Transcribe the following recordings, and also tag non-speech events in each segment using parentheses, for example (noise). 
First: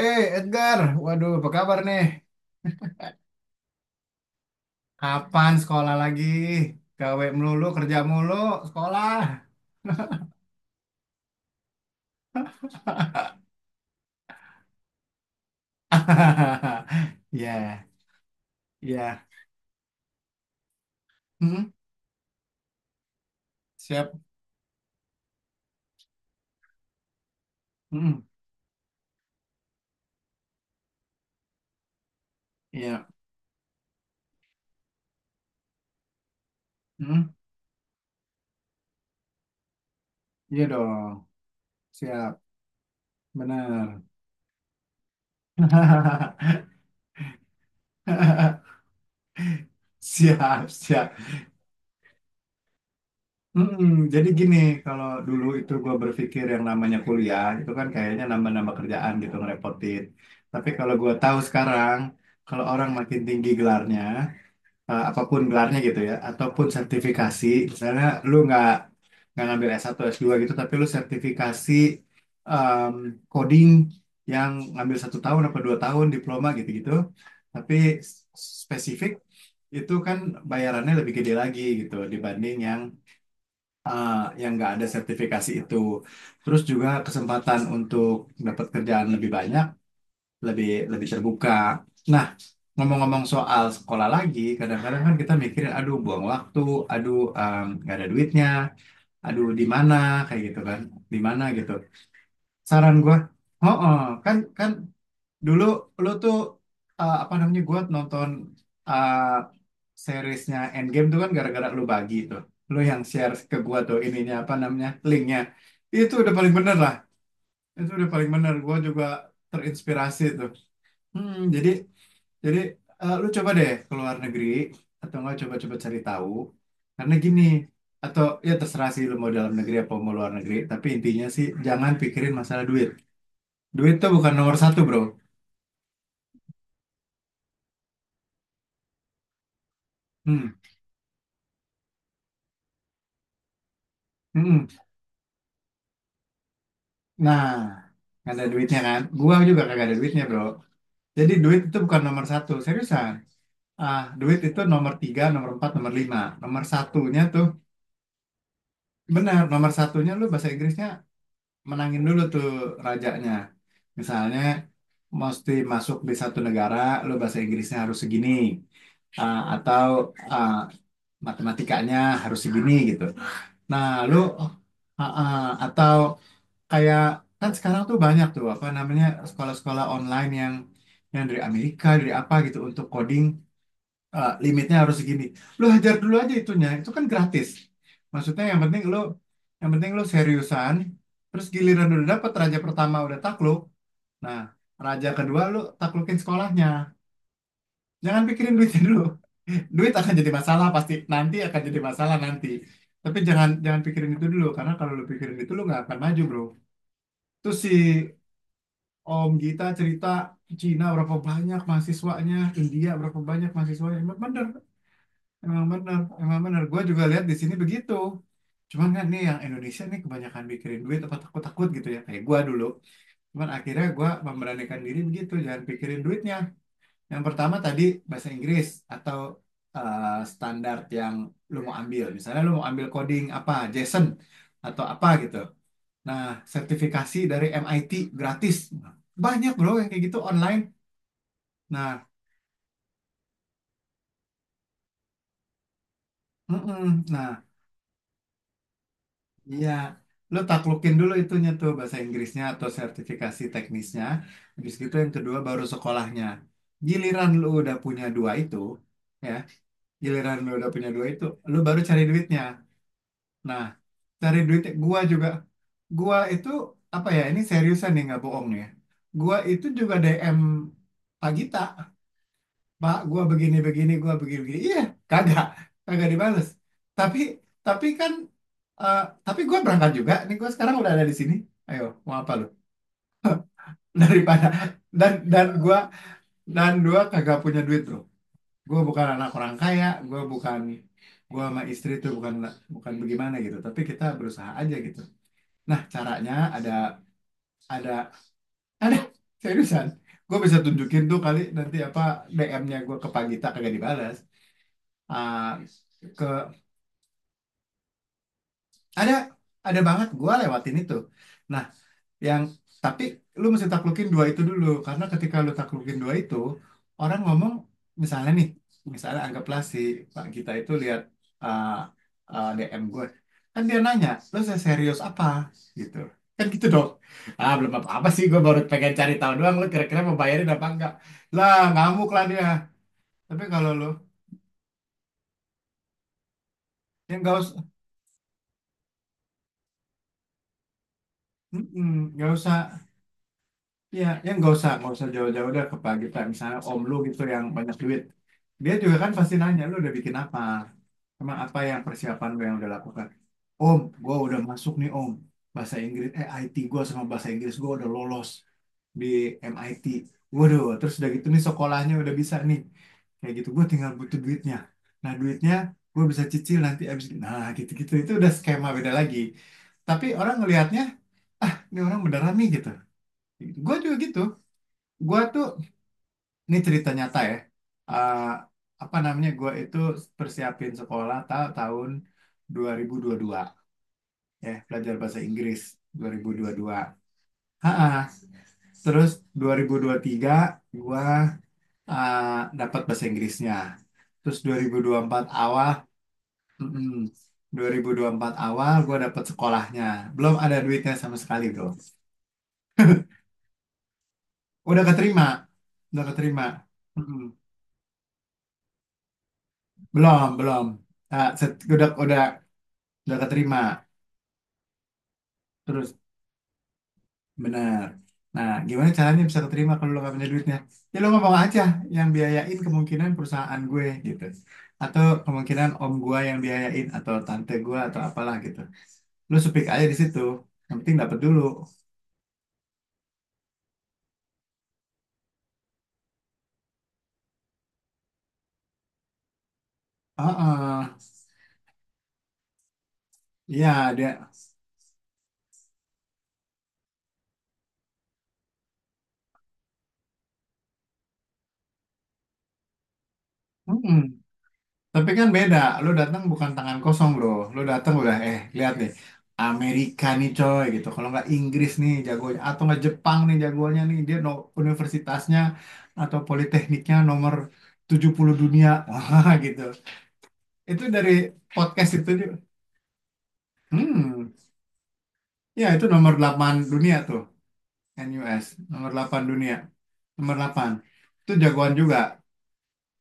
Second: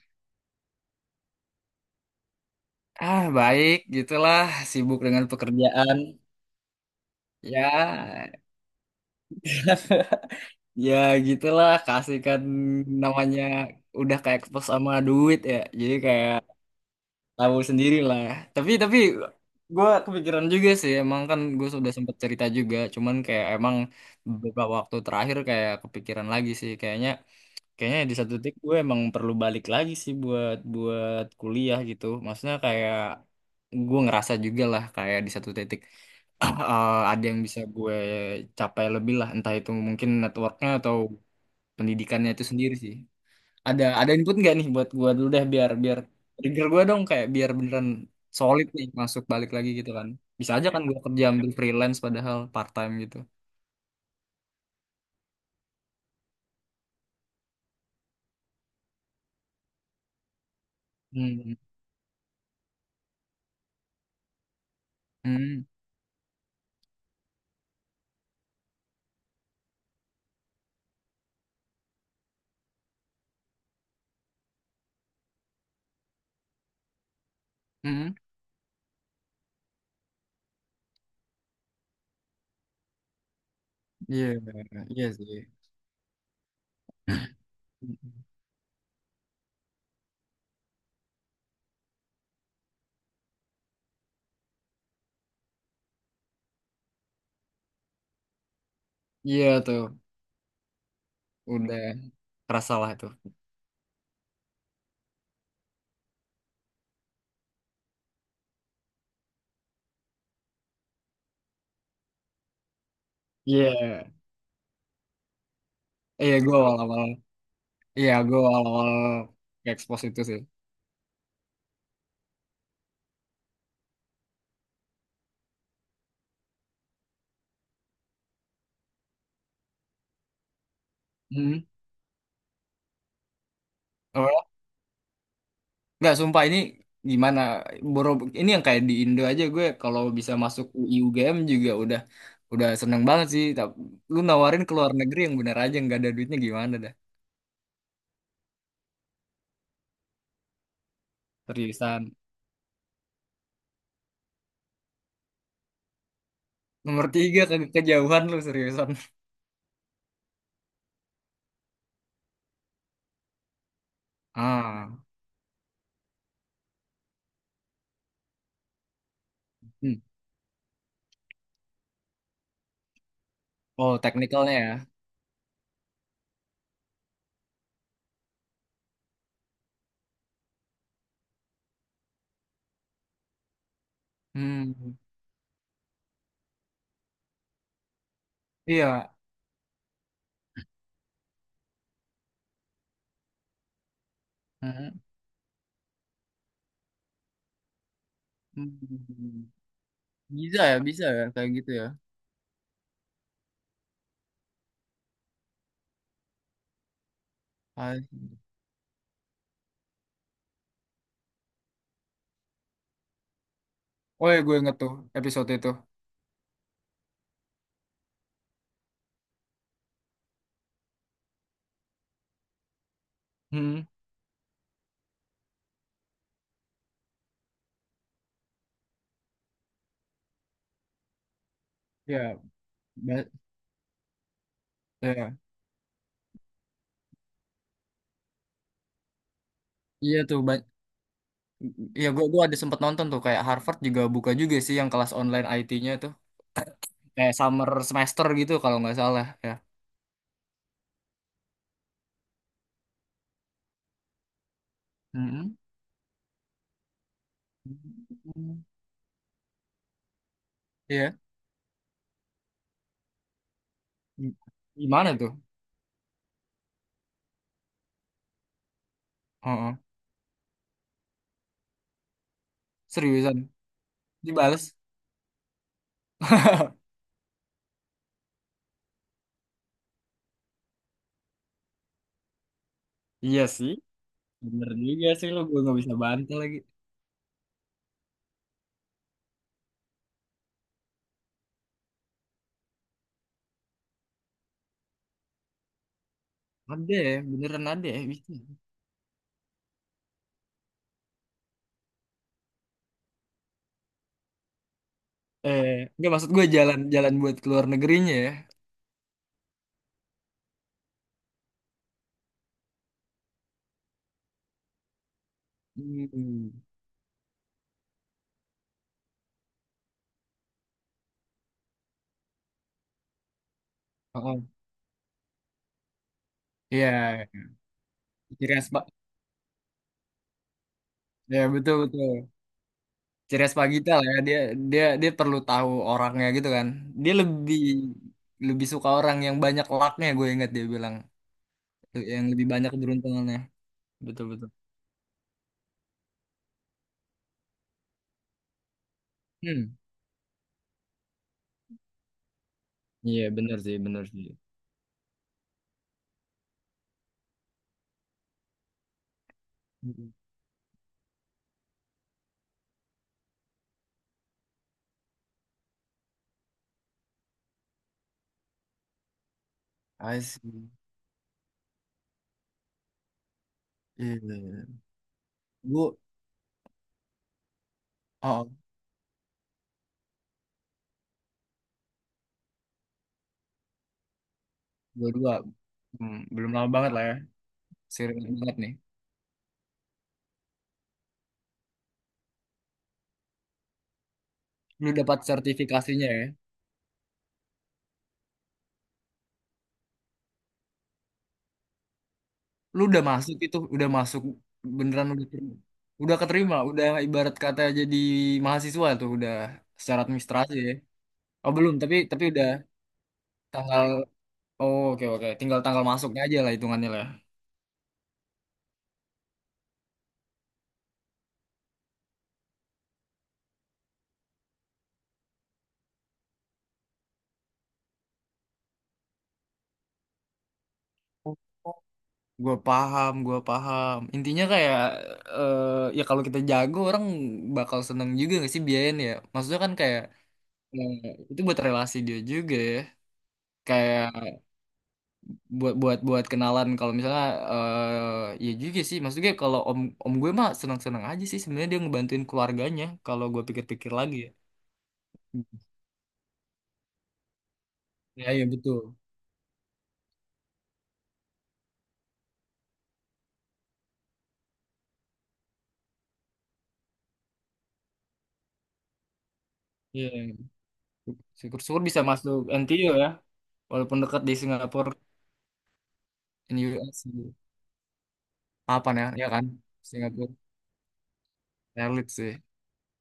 Edgar, waduh, apa kabar nih? Ah, baik, gitulah. Sibuk dengan Kapan sekolah pekerjaan. lagi? Gawe melulu, kerja Ya. mulu, sekolah. (laughs) Ya, gitulah. Kasihkan namanya udah kayak kepes sama duit ya. Jadi kayak (laughs) tahu Ya, sendiri lah. Tapi ya. gue kepikiran juga sih. Emang kan gue Hmm, sudah sempat cerita juga. Cuman kayak emang siap. beberapa waktu terakhir kayak kepikiran lagi sih. Kayaknya di Hmm, satu titik gue emang perlu balik lagi sih buat buat kuliah gitu. Maksudnya kayak iya. gue ngerasa juga lah kayak di satu titik, ada Hmm, yang bisa gue capai lebih lah, entah itu mungkin iya networknya atau dong. pendidikannya Siap, itu sendiri sih. ada benar. ada input nggak nih buat gue dulu deh, biar biar (laughs) trigger gue dong, kayak biar beneran solid nih masuk balik lagi gitu kan. Bisa aja Siap, kan gue siap. kerja ambil freelance padahal part time gitu. Mm-mm, jadi gini, kalau dulu itu gue berpikir yang namanya kuliah itu kan kayaknya nambah-nambah kerjaan gitu ngerepotin. Tapi kalau gue tahu Hmm, sekarang, kalau orang makin tinggi gelarnya, apapun hmm, gelarnya gitu ya ataupun sertifikasi misalnya lu nggak ngambil S1 S2 gitu tapi lu sertifikasi em, coding yang ngambil satu tahun apa 2 tahun diploma gitu-gitu tapi hmm, hmm. s- spesifik itu kan bayarannya lebih gede lagi gitu dibanding eh, Iya, yang nggak ada iya sih. sertifikasi itu, terus juga kesempatan untuk (laughs) dapat kerjaan lebih banyak, lebih lebih terbuka. Nah, ngomong-ngomong soal sekolah lagi, kadang-kadang kan kita mikirin, aduh buang waktu, aduh, nggak ada duitnya, aduh Iya di tuh, mana kayak gitu kan, di mana gitu. udah kerasa lah Saran itu. gua, oh, oh, kan kan dulu lu tuh, apa namanya, gua nonton eh, seriesnya Endgame tuh kan gara-gara lu bagi tuh, lu yang share ke gua tuh Iya, ininya, apa namanya, linknya, itu udah iya, paling gue bener lah, awal-awal, itu udah iya, paling gue bener. Gua awal-awal juga expose itu terinspirasi sih. tuh. Hmm, jadi lu coba deh ke luar negeri atau enggak coba-coba cari tahu. Karena gini, atau ya terserah sih lu mau dalam negeri apa mau luar negeri, tapi intinya sih Hmm. jangan pikirin masalah duit. Duit tuh bukan nomor satu, bro. Nggak, sumpah ini gimana? Boro, ini yang kayak di Indo aja, gue kalau bisa Hmm. masuk UI UGM juga udah seneng banget sih. Tapi lu nawarin Hmm. ke luar negeri, yang bener aja, nggak ada duitnya gimana dah? Nah, nggak ada duitnya kan? Gua juga kagak ada duitnya, bro. Jadi duit itu bukan Seriusan. nomor satu, seriusan. Ah, duit itu nomor tiga, nomor empat, nomor lima. Nomor Nomor satunya tiga tuh, ke kejauhan lu, seriusan. (laughs) benar, nomor satunya lu bahasa Inggrisnya, menangin dulu tuh rajanya. Misalnya Ah, mesti masuk di satu negara, lo bahasa Inggrisnya harus segini, atau hmm. ah, matematikanya harus segini gitu. Nah, Oh, lo teknikalnya ya. ah, ah, atau kayak, kan sekarang tuh banyak tuh apa namanya sekolah-sekolah online yang dari Amerika, dari apa gitu untuk coding, limitnya Hmm, harus segini. Lu hajar dulu aja itunya, itu kan gratis. Maksudnya iya. yang penting lu seriusan, terus giliran udah dapet raja pertama udah takluk. Nah, Hmm. raja kedua lu taklukin sekolahnya. Jangan pikirin duitnya dulu. Hmm. (laughs) Duit akan jadi masalah pasti, Bisa ya nanti kayak akan gitu jadi ya. masalah nanti. Tapi jangan jangan pikirin itu dulu karena kalau lu pikirin itu lu nggak akan maju, bro. Terus si Ah. Om Gita cerita Cina berapa banyak mahasiswanya, India berapa banyak mahasiswanya. Emang Oh ya, bener. gue inget tuh episode Emang itu. benar emang benar gue juga lihat di sini begitu. Cuman kan nih yang Indonesia nih kebanyakan pikirin duit apa takut-takut gitu ya. Kayak gue dulu. Cuman Hmm, akhirnya gue memberanikan diri begitu. Jangan pikirin duitnya. Yang pertama tadi bahasa Inggris atau eh, standar yang lu mau ambil. ya, Misalnya lu mau ambil coding Ba- apa, JSON atau apa ya. gitu. Nah, sertifikasi dari MIT gratis. Banyak bro yang kayak gitu Iya tuh. online. Nah, Iya, gua ada sempat nonton tuh kayak Harvard juga buka juga sih yang kelas online IT-nya tuh, mm-mm. kayak Nah, summer semester gitu kalau nggak salah ya. iya, lu taklukin dulu itunya tuh bahasa Inggrisnya atau sertifikasi teknisnya. Habis gitu yang kedua Mm-mm. baru sekolahnya. Giliran lu udah punya dua itu, ya, giliran lu udah punya dua Iya, itu, lu baru cari duitnya. Nah, cari duit gua gimana juga. tuh? Gua itu apa ya? Ini seriusan nih nggak bohong nih ya. Gua itu Heeh. juga DM Pak Gita. Pak, gua Seriusan begini-begini, gua begini-begini. dibales? Iya, kagak, kagak dibales. (laughs) Tapi, tapi kan, eh, tapi gua berangkat juga. Nih gua sekarang udah ada di sini. Ayo, mau apa lu? Iya sih, (laughs) Daripada bener juga dan sih lo, dan gue nggak bisa bantah lagi. Gua kagak punya duit, bro. Gua bukan anak orang kaya. Gua sama istri tuh bukan bukan bagaimana gitu. Tapi kita berusaha aja gitu. Nah, caranya Ada ada ya, beneran ada ada ya bisa. ada, seriusan. Gua bisa tunjukin tuh kali nanti, apa, DM-nya gua ke Pak Gita kagak dibalas. Ah, Eh, nggak, ke maksud gue jalan-jalan buat keluar negerinya ya. Ada, ada banget gua lewatin itu. Nah, yang tapi lu mesti taklukin dua itu dulu karena ketika lu taklukin dua itu, Hmm. orang ngomong misalnya nih, misalnya anggaplah si Pak Gita itu lihat uh, DM gue. Kan dia nanya, "Lu Heeh. serius apa?" gitu. Kan gitu Iya, dong. Ah, iya. belum apa-apa sih gue Ciri baru khas Pak. pengen cari tahu doang lu kira-kira mau bayarin apa enggak. Ya, Lah, betul ngamuk lah betul. dia. Tapi Ceria kalau lu Pagita lah ya, dia dia dia perlu tahu orangnya gitu kan. Dia ya nggak lebih usah. lebih suka orang yang banyak lucknya, gue ingat dia bilang, Mm-mm, yang nggak lebih usah. banyak keberuntungannya. Iya, ya, Betul yang betul. nggak usah, jauh-jauh deh ke pagi Pak. Misalnya om lu gitu yang banyak duit. Dia juga kan pasti nanya, Hmm, lu udah bikin apa? Emang apa yang persiapan lu yang udah lakukan? iya bener sih, Om, benar gua sih. udah masuk nih, om. Bahasa Inggris, eh IT gua sama bahasa Inggris gua udah lolos di MIT. Hmm. Waduh, terus udah gitu nih sekolahnya udah bisa nih. Kayak gitu, gua tinggal butuh duitnya. Nah, duitnya gua bisa cicil nanti abis. Nah gitu-gitu, itu udah skema beda lagi. Tapi I orang see. ngelihatnya, ini orang beneran nih gitu. Gue juga gitu. Iya. Gue tuh Gue, Ini cerita nyata ya. Eh, oh, apa namanya? Gue itu persiapin sekolah tahun 2022, ya belajar gue bahasa dua, Inggris hmm, belum lama 2022. banget lah ya, Ha-ha. sering banget nih. Terus 2023 gue dapat bahasa Inggrisnya. Terus Lu dapat 2024 awal, sertifikasinya ya. mm-mm, 2024 awal gue dapat sekolahnya. Belum ada duitnya sama sekali, bro. Lu udah masuk, itu udah masuk. Udah Beneran keterima, udah terima, udah udah keterima. keterima, udah Mm-mm. ibarat kata jadi mahasiswa tuh udah, secara Belum, administrasi belum. ya. Ah, Oh belum, udah, tapi tapi udah udah keterima. tanggal. Oh, oke, oke, tinggal tanggal Terus masuknya aja lah hitungannya lah. benar. Nah, gimana caranya bisa keterima kalau lo gak punya duitnya? Ya, ya, lo ngomong aja yang biayain kemungkinan perusahaan gue gitu. Atau kemungkinan om gue yang biayain atau tante gue atau apalah gitu. Lo speak aja di situ. Yang penting dapet dulu. Gue paham, gue paham. Intinya kayak, eh ya kalau kita jago, orang bakal seneng juga gak sih biayain ya. Maksudnya kan kayak, eh, Oh, itu buat relasi dia juga ya. iya, Kayak dia. buat buat buat kenalan, kalau misalnya, ya juga sih. Maksudnya kalau om om gue mah seneng seneng aja sih, sebenarnya dia ngebantuin keluarganya kalau gue pikir-pikir Mm-mm. lagi ya. Tapi kan beda, lu datang bukan tangan kosong, bro. Lu datang udah, Ya iya lihat deh, betul. Amerika nih, coy, gitu, kalau nggak Inggris nih jagonya, atau nggak Jepang nih jagonya nih, dia no, universitasnya atau politekniknya nomor 70 dunia, (laughs) wah gitu. Iya, Itu dari syukur-syukur podcast bisa itu, dia, masuk NTU ya, walaupun dekat hmm, di Singapura, ya itu nomor 8 in dunia US tuh, gitu. NUS, Apa nomor ya, 8 ya kan, dunia, Singapura nomor 8. Itu jagoan juga. elit sih,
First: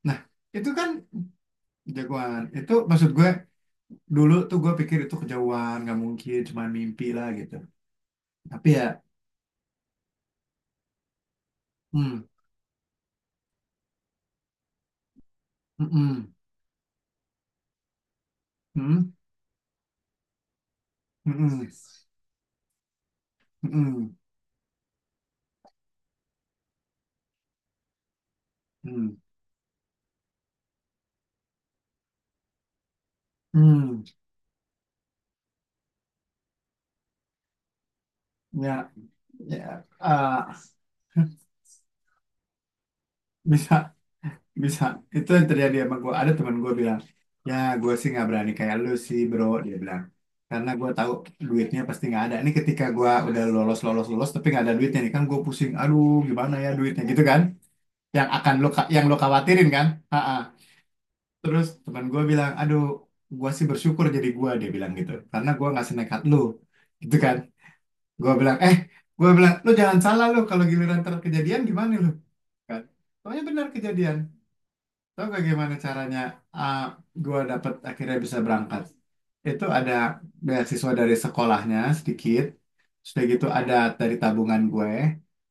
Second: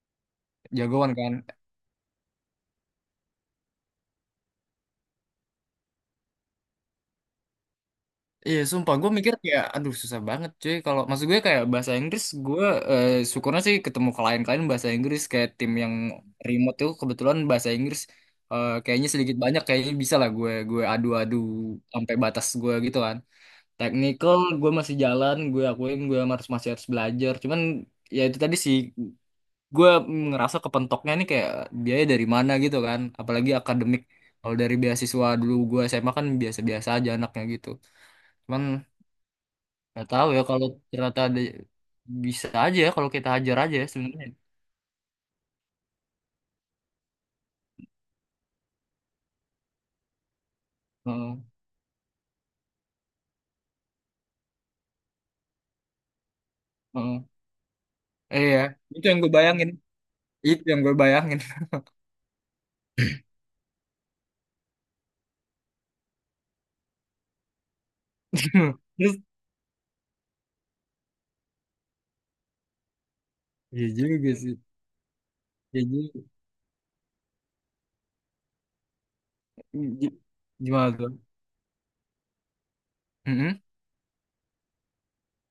Nah, itu kan jagoan kan. jagoan, itu maksud gue dulu tuh gue pikir itu kejauhan nggak mungkin cuma mimpi lah gitu, Iya, tapi ya. sumpah gue mikir kayak, aduh, susah banget cuy, kalau maksud gue kayak bahasa Hmm. Inggris gue, syukurnya sih ketemu klien-klien bahasa Inggris, kayak tim yang Hmm. remote tuh kebetulan bahasa Inggris, kayaknya Hmm. sedikit banyak kayaknya bisa lah gue adu-adu Hmm. sampai batas gue gitu kan. Hmm. Technical gue masih jalan, gue akuin gue masih harus belajar. Cuman ya itu tadi sih, Hmm. gue ngerasa kepentoknya nih kayak, biaya dari mana gitu kan, apalagi Hmm. akademik, kalau dari beasiswa dulu gue SMA kan biasa-biasa aja anaknya gitu, cuman Ya, ya. nggak tahu ya Ah, kalau ternyata ada, bisa aja ya kalau kita hajar bisa, aja ya sebenarnya. bisa, itu yang terjadi sama gue. Ada teman gue bilang, ya, gue sih nggak berani kayak lu sih, bro, dia bilang, karena gue tahu Heeh, duitnya pasti nggak ada ini, ketika gue udah lolos lolos lolos tapi nggak ada duitnya nih kan gue pusing, aduh, gimana ya duitnya, gitu heeh. kan, yang Eh, akan ya, yang itu lo yang gue khawatirin bayangin, kan. Ha-ha. itu yang gue bayangin. Terus teman gue bilang, aduh, gue sih bersyukur jadi gue, dia bilang gitu. Karena gue nggak senekat lu. Gitu kan. Gue bilang, eh, (laughs) Terus gue bilang, lu jangan salah lu kalau giliran terkejadian gimana lu? Kan. Soalnya benar iya kejadian. juga sih, Tahu gak gimana iya caranya, juga. ah, gue dapat akhirnya bisa berangkat? Itu ada Gi- beasiswa Gimana tuh? dari sekolahnya sedikit, sudah gitu Mm-mm, ada dari tabungan gue,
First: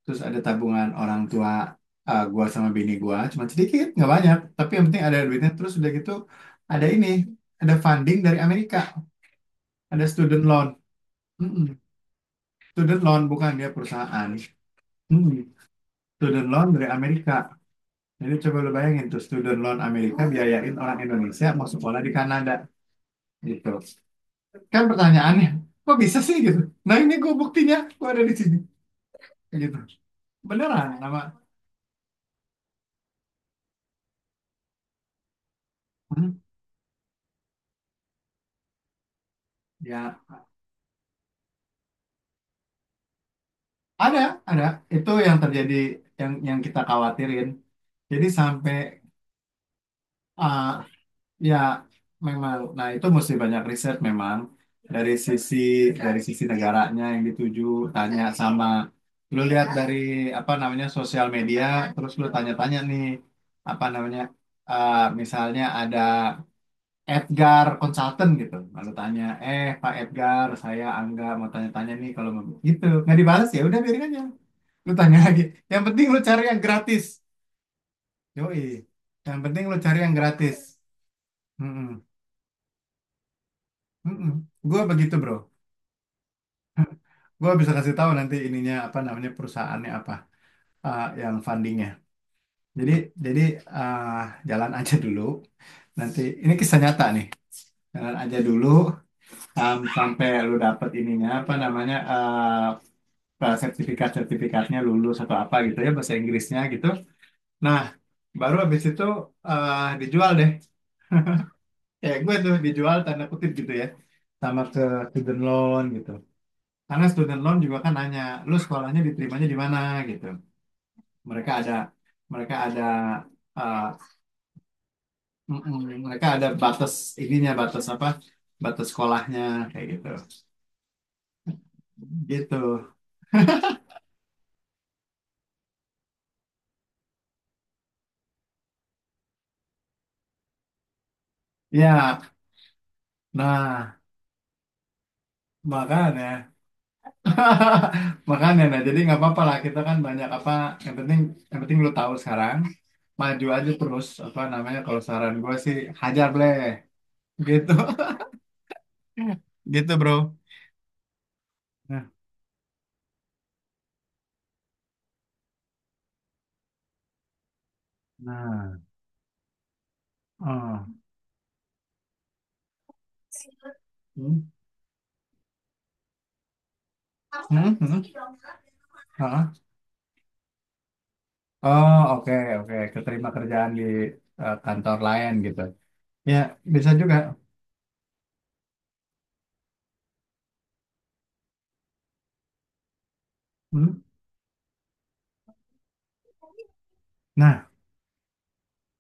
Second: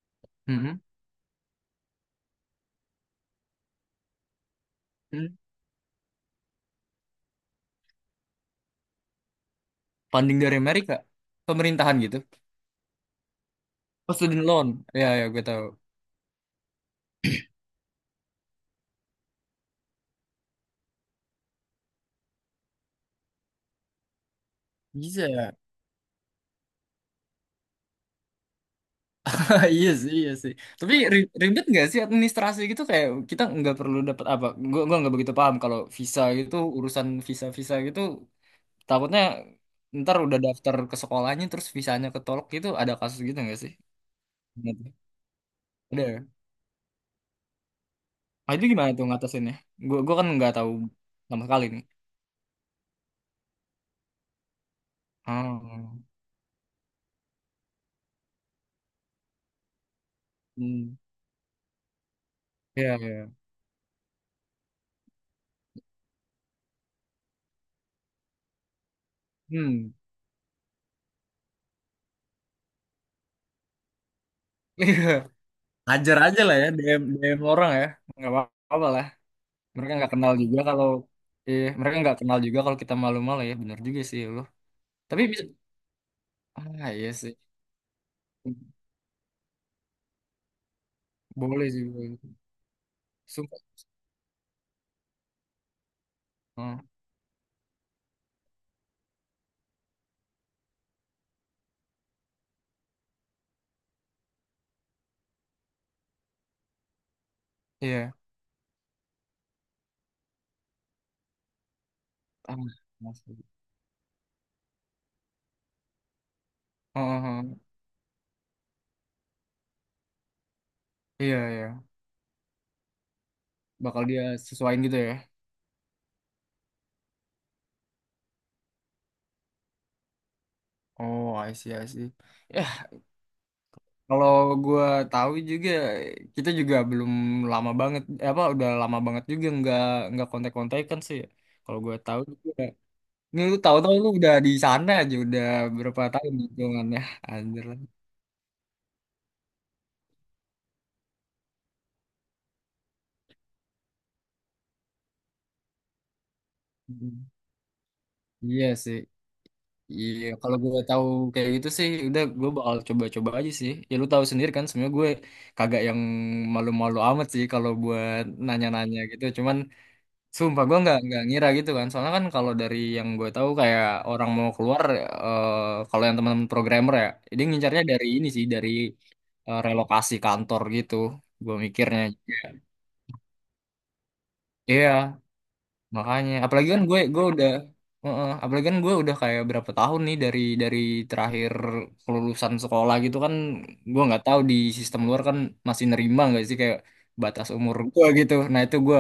terus ada mm-mm, tabungan orang tua, gue sama bini gue, cuma sedikit nggak banyak, tapi yang penting ada mm. duitnya. Terus sudah gitu ada ini, ada funding dari Amerika, ada Funding student dari loan. Amerika, Mm-mm. pemerintahan gitu. Student loan bukan dia Oh, perusahaan, student loan, ya ya, mm gue tahu. student loan dari Amerika. Jadi coba lu bayangin tuh student loan Amerika biayain orang Indonesia mau sekolah di Kanada, gitu kan, Bisa pertanyaannya ya? kok bisa sih gitu. Nah, ini gue buktinya, gue ada di sini (laughs) Ah, gitu, iya sih, iya sih. beneran Tapi nama. Ribet nggak sih administrasi gitu, kayak kita nggak perlu dapat apa? Gua nggak begitu paham kalau visa Hmm, gitu, urusan visa visa gitu, takutnya ntar ya, udah daftar ke sekolahnya terus visanya ketolak gitu, ada kasus gitu nggak sih? ada ada Bener. itu yang terjadi, Ada, ya? yang kita khawatirin, jadi Nah, itu sampai, gimana tuh ngatasinnya? Gua kan nggak ah, tahu sama ya sekali nih. memang, nah, itu mesti banyak riset memang, dari sisi Hmm. dari sisi negaranya yang dituju, tanya sama, lu lihat dari apa namanya Hmm. sosial media, terus lu tanya-tanya Iya, nih, iya. apa namanya, misalnya ada Edgar Consultant gitu. Lalu tanya, eh Hmm. Pak Edgar, saya Angga mau tanya-tanya nih kalau mau gitu. Nggak dibalas ya, udah biarin aja. Lu tanya (laughs) lagi. Yang penting lu Hajar aja cari lah yang ya, DM gratis. DM orang ya. Nggak Yoi. apa-apa lah. Yang penting lu Mereka cari nggak yang kenal gratis. juga kalau, Mm-mm. Kita malu-malu ya, bener juga sih ya Mm-mm. loh. Gua begitu, Tapi bro. bisa, iya sih. Gua bisa kasih tahu nanti ininya, apa namanya perusahaannya apa, yang Boleh sih, fundingnya. boleh. Jadi jadi Sumpah. eh, jalan aja dulu. Nanti ini kisah Oh, nyata nih. Jalan aja dulu sampai lu dapet ininya, apa namanya, sertifikat-sertifikatnya lulus atau apa gitu ya, bahasa Inggrisnya gitu. Nah, iya, baru habis itu, dijual deh. Kayak gue tuh ah, dijual tanda masuk. kutip gitu ya, sama ke student loan gitu. Oh, Karena student oh, loan oh. juga kan nanya, lu sekolahnya diterimanya di mana gitu. Iya, Mereka iya, ada mereka ada, eh, bakal dia sesuaiin gitu ya. Mereka ada batas, ininya batas apa? Batas sekolahnya kayak gitu. Oh, I see, I see. Gitu. Ya, kalau gua tahu juga, kita juga belum lama banget, eh, apa, udah lama banget juga nggak kontak-kontakan sih ya. Kalau gua Ya, tahu juga ini, lu tahu-tahu nah, lu udah di sana aja, udah berapa makanya. tahun hitungannya. (laughs) Anjir. (laughs) Makanya nah, jadi nggak apa-apa lah, kita kan banyak apa, yang penting, lu tahu sekarang, maju aja terus, apa namanya, kalau saran gue sih, hajar bleh Mhm. gitu. Iya sih. (laughs) Gitu, bro. Iya, kalau gue tahu kayak gitu sih, Nah. udah, gue bakal coba-coba aja sih. Ya, lu tahu sendiri kan, sebenarnya gue kagak yang malu-malu amat sih kalau buat Nah. nanya-nanya gitu. Cuman sumpah gue Oh. nggak ngira gitu kan. Soalnya kan kalau dari yang gue tahu kayak, orang mau Hmm. keluar, eh, kalau yang teman-teman programmer ya, dia Hmm, ngincarnya hmm. dari ini sih, dari, Hah? Relokasi kantor gitu. Gue Oh, mikirnya. oke, oke keterima kerjaan di, kantor Iya. lain gitu, Makanya, ya apalagi kan bisa gue juga. gue udah. Heeh, apalagi kan gue udah kayak berapa tahun nih dari terakhir kelulusan sekolah gitu kan. Hmm. Gue nggak tahu di sistem luar kan, masih nerima nggak sih kayak batas Nah, umur gue gitu. Nah itu gue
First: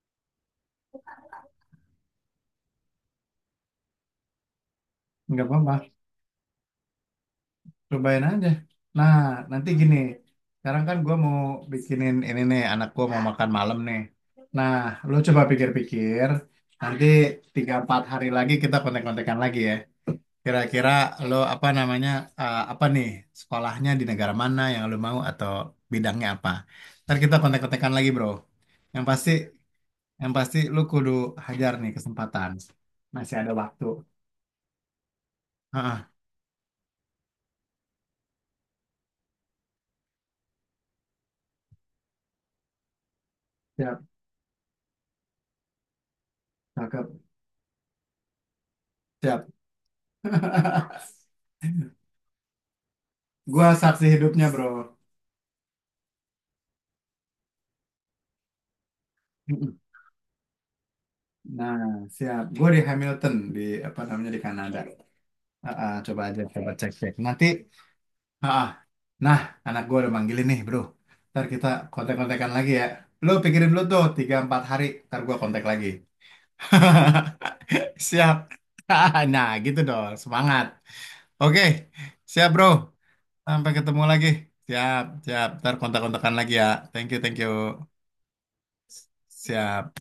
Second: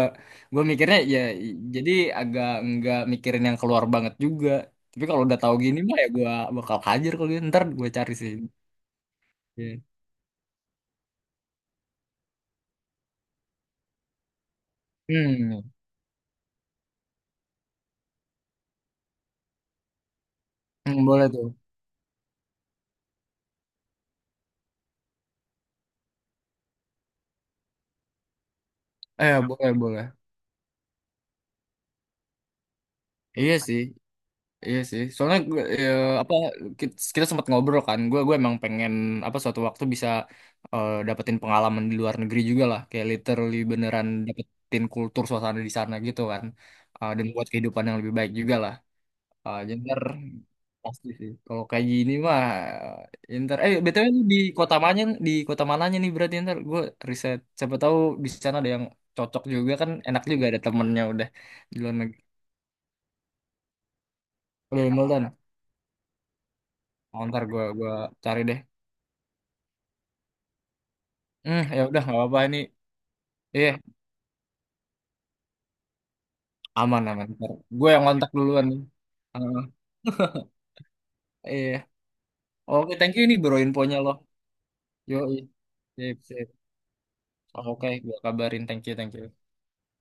gue mikirnya ya, jadi agak nggak mikirin yang keluar banget juga. Tapi kalau udah nggak tahu apa-apa. gini mah ya, gue bakal hajar kalau gitu. Ntar gue cari Cobain sih. aja. Nah, nanti Iya. gini. Sekarang kan gue mau bikinin ini nih, anak gue mau makan malam nih. Nah, lo coba Hmm, pikir-pikir. Nanti 3 4 hari lagi kita kontek-kontekan lagi ya. Kira-kira hmm, boleh lo tuh. apa namanya, apa nih, sekolahnya di negara mana yang lo mau atau bidangnya apa. Ntar kita kontek-kontekan lagi, bro. Yang pasti, Eh, boleh, boleh. yang pasti lo kudu hajar nih kesempatan. Masih ada Iya sih. waktu. Iya sih, soalnya gue, ya, Heeh, apa, kita sempat ngobrol kan, gue emang pengen apa suatu waktu bisa, dapetin pengalaman di luar negeri juga lah, kayak literally siap, beneran dapetin kultur suasana di sana gitu kan. cakep, Eh, dan buat kehidupan yang lebih baik juga lah. siap. Eh, jadi ntar (laughs) pasti sih, kalau kayak gini mah, ntar, Gua saksi btw lu hidupnya, bro. Di kota mananya nih berarti. Ya ntar gue riset, siapa tahu di sana ada yang cocok juga kan, enak juga ada temennya udah Nah, di luar negeri. siap. Gue di Hamilton, di apa namanya, di Kanada. Lu Meldan. Coba aja, coba cek, cek. Oh, ntar Nanti. gue gua cari ah, deh. ah. Nah, anak gue udah manggilin nih, bro. Ntar Hmm, kita ya udah, nggak apa-apa kontak-kontakan ini. lagi ya. Lo pikirin Iya, dulu tuh 3 4 hari, ntar gue kontak lagi. aman aman. Ntar gue yang (laughs) kontak Siap. duluan nih. (laughs) Nah, Heeh, gitu dong, semangat. Oke, iya. siap bro. Oke, thank you ini bro Sampai infonya ketemu loh. lagi. Siap, Yo, siap. Ntar sip, kontak-kontakan sip. lagi ya. Thank you, thank you. Oke, gue kabarin. Thank you, thank you. Siap.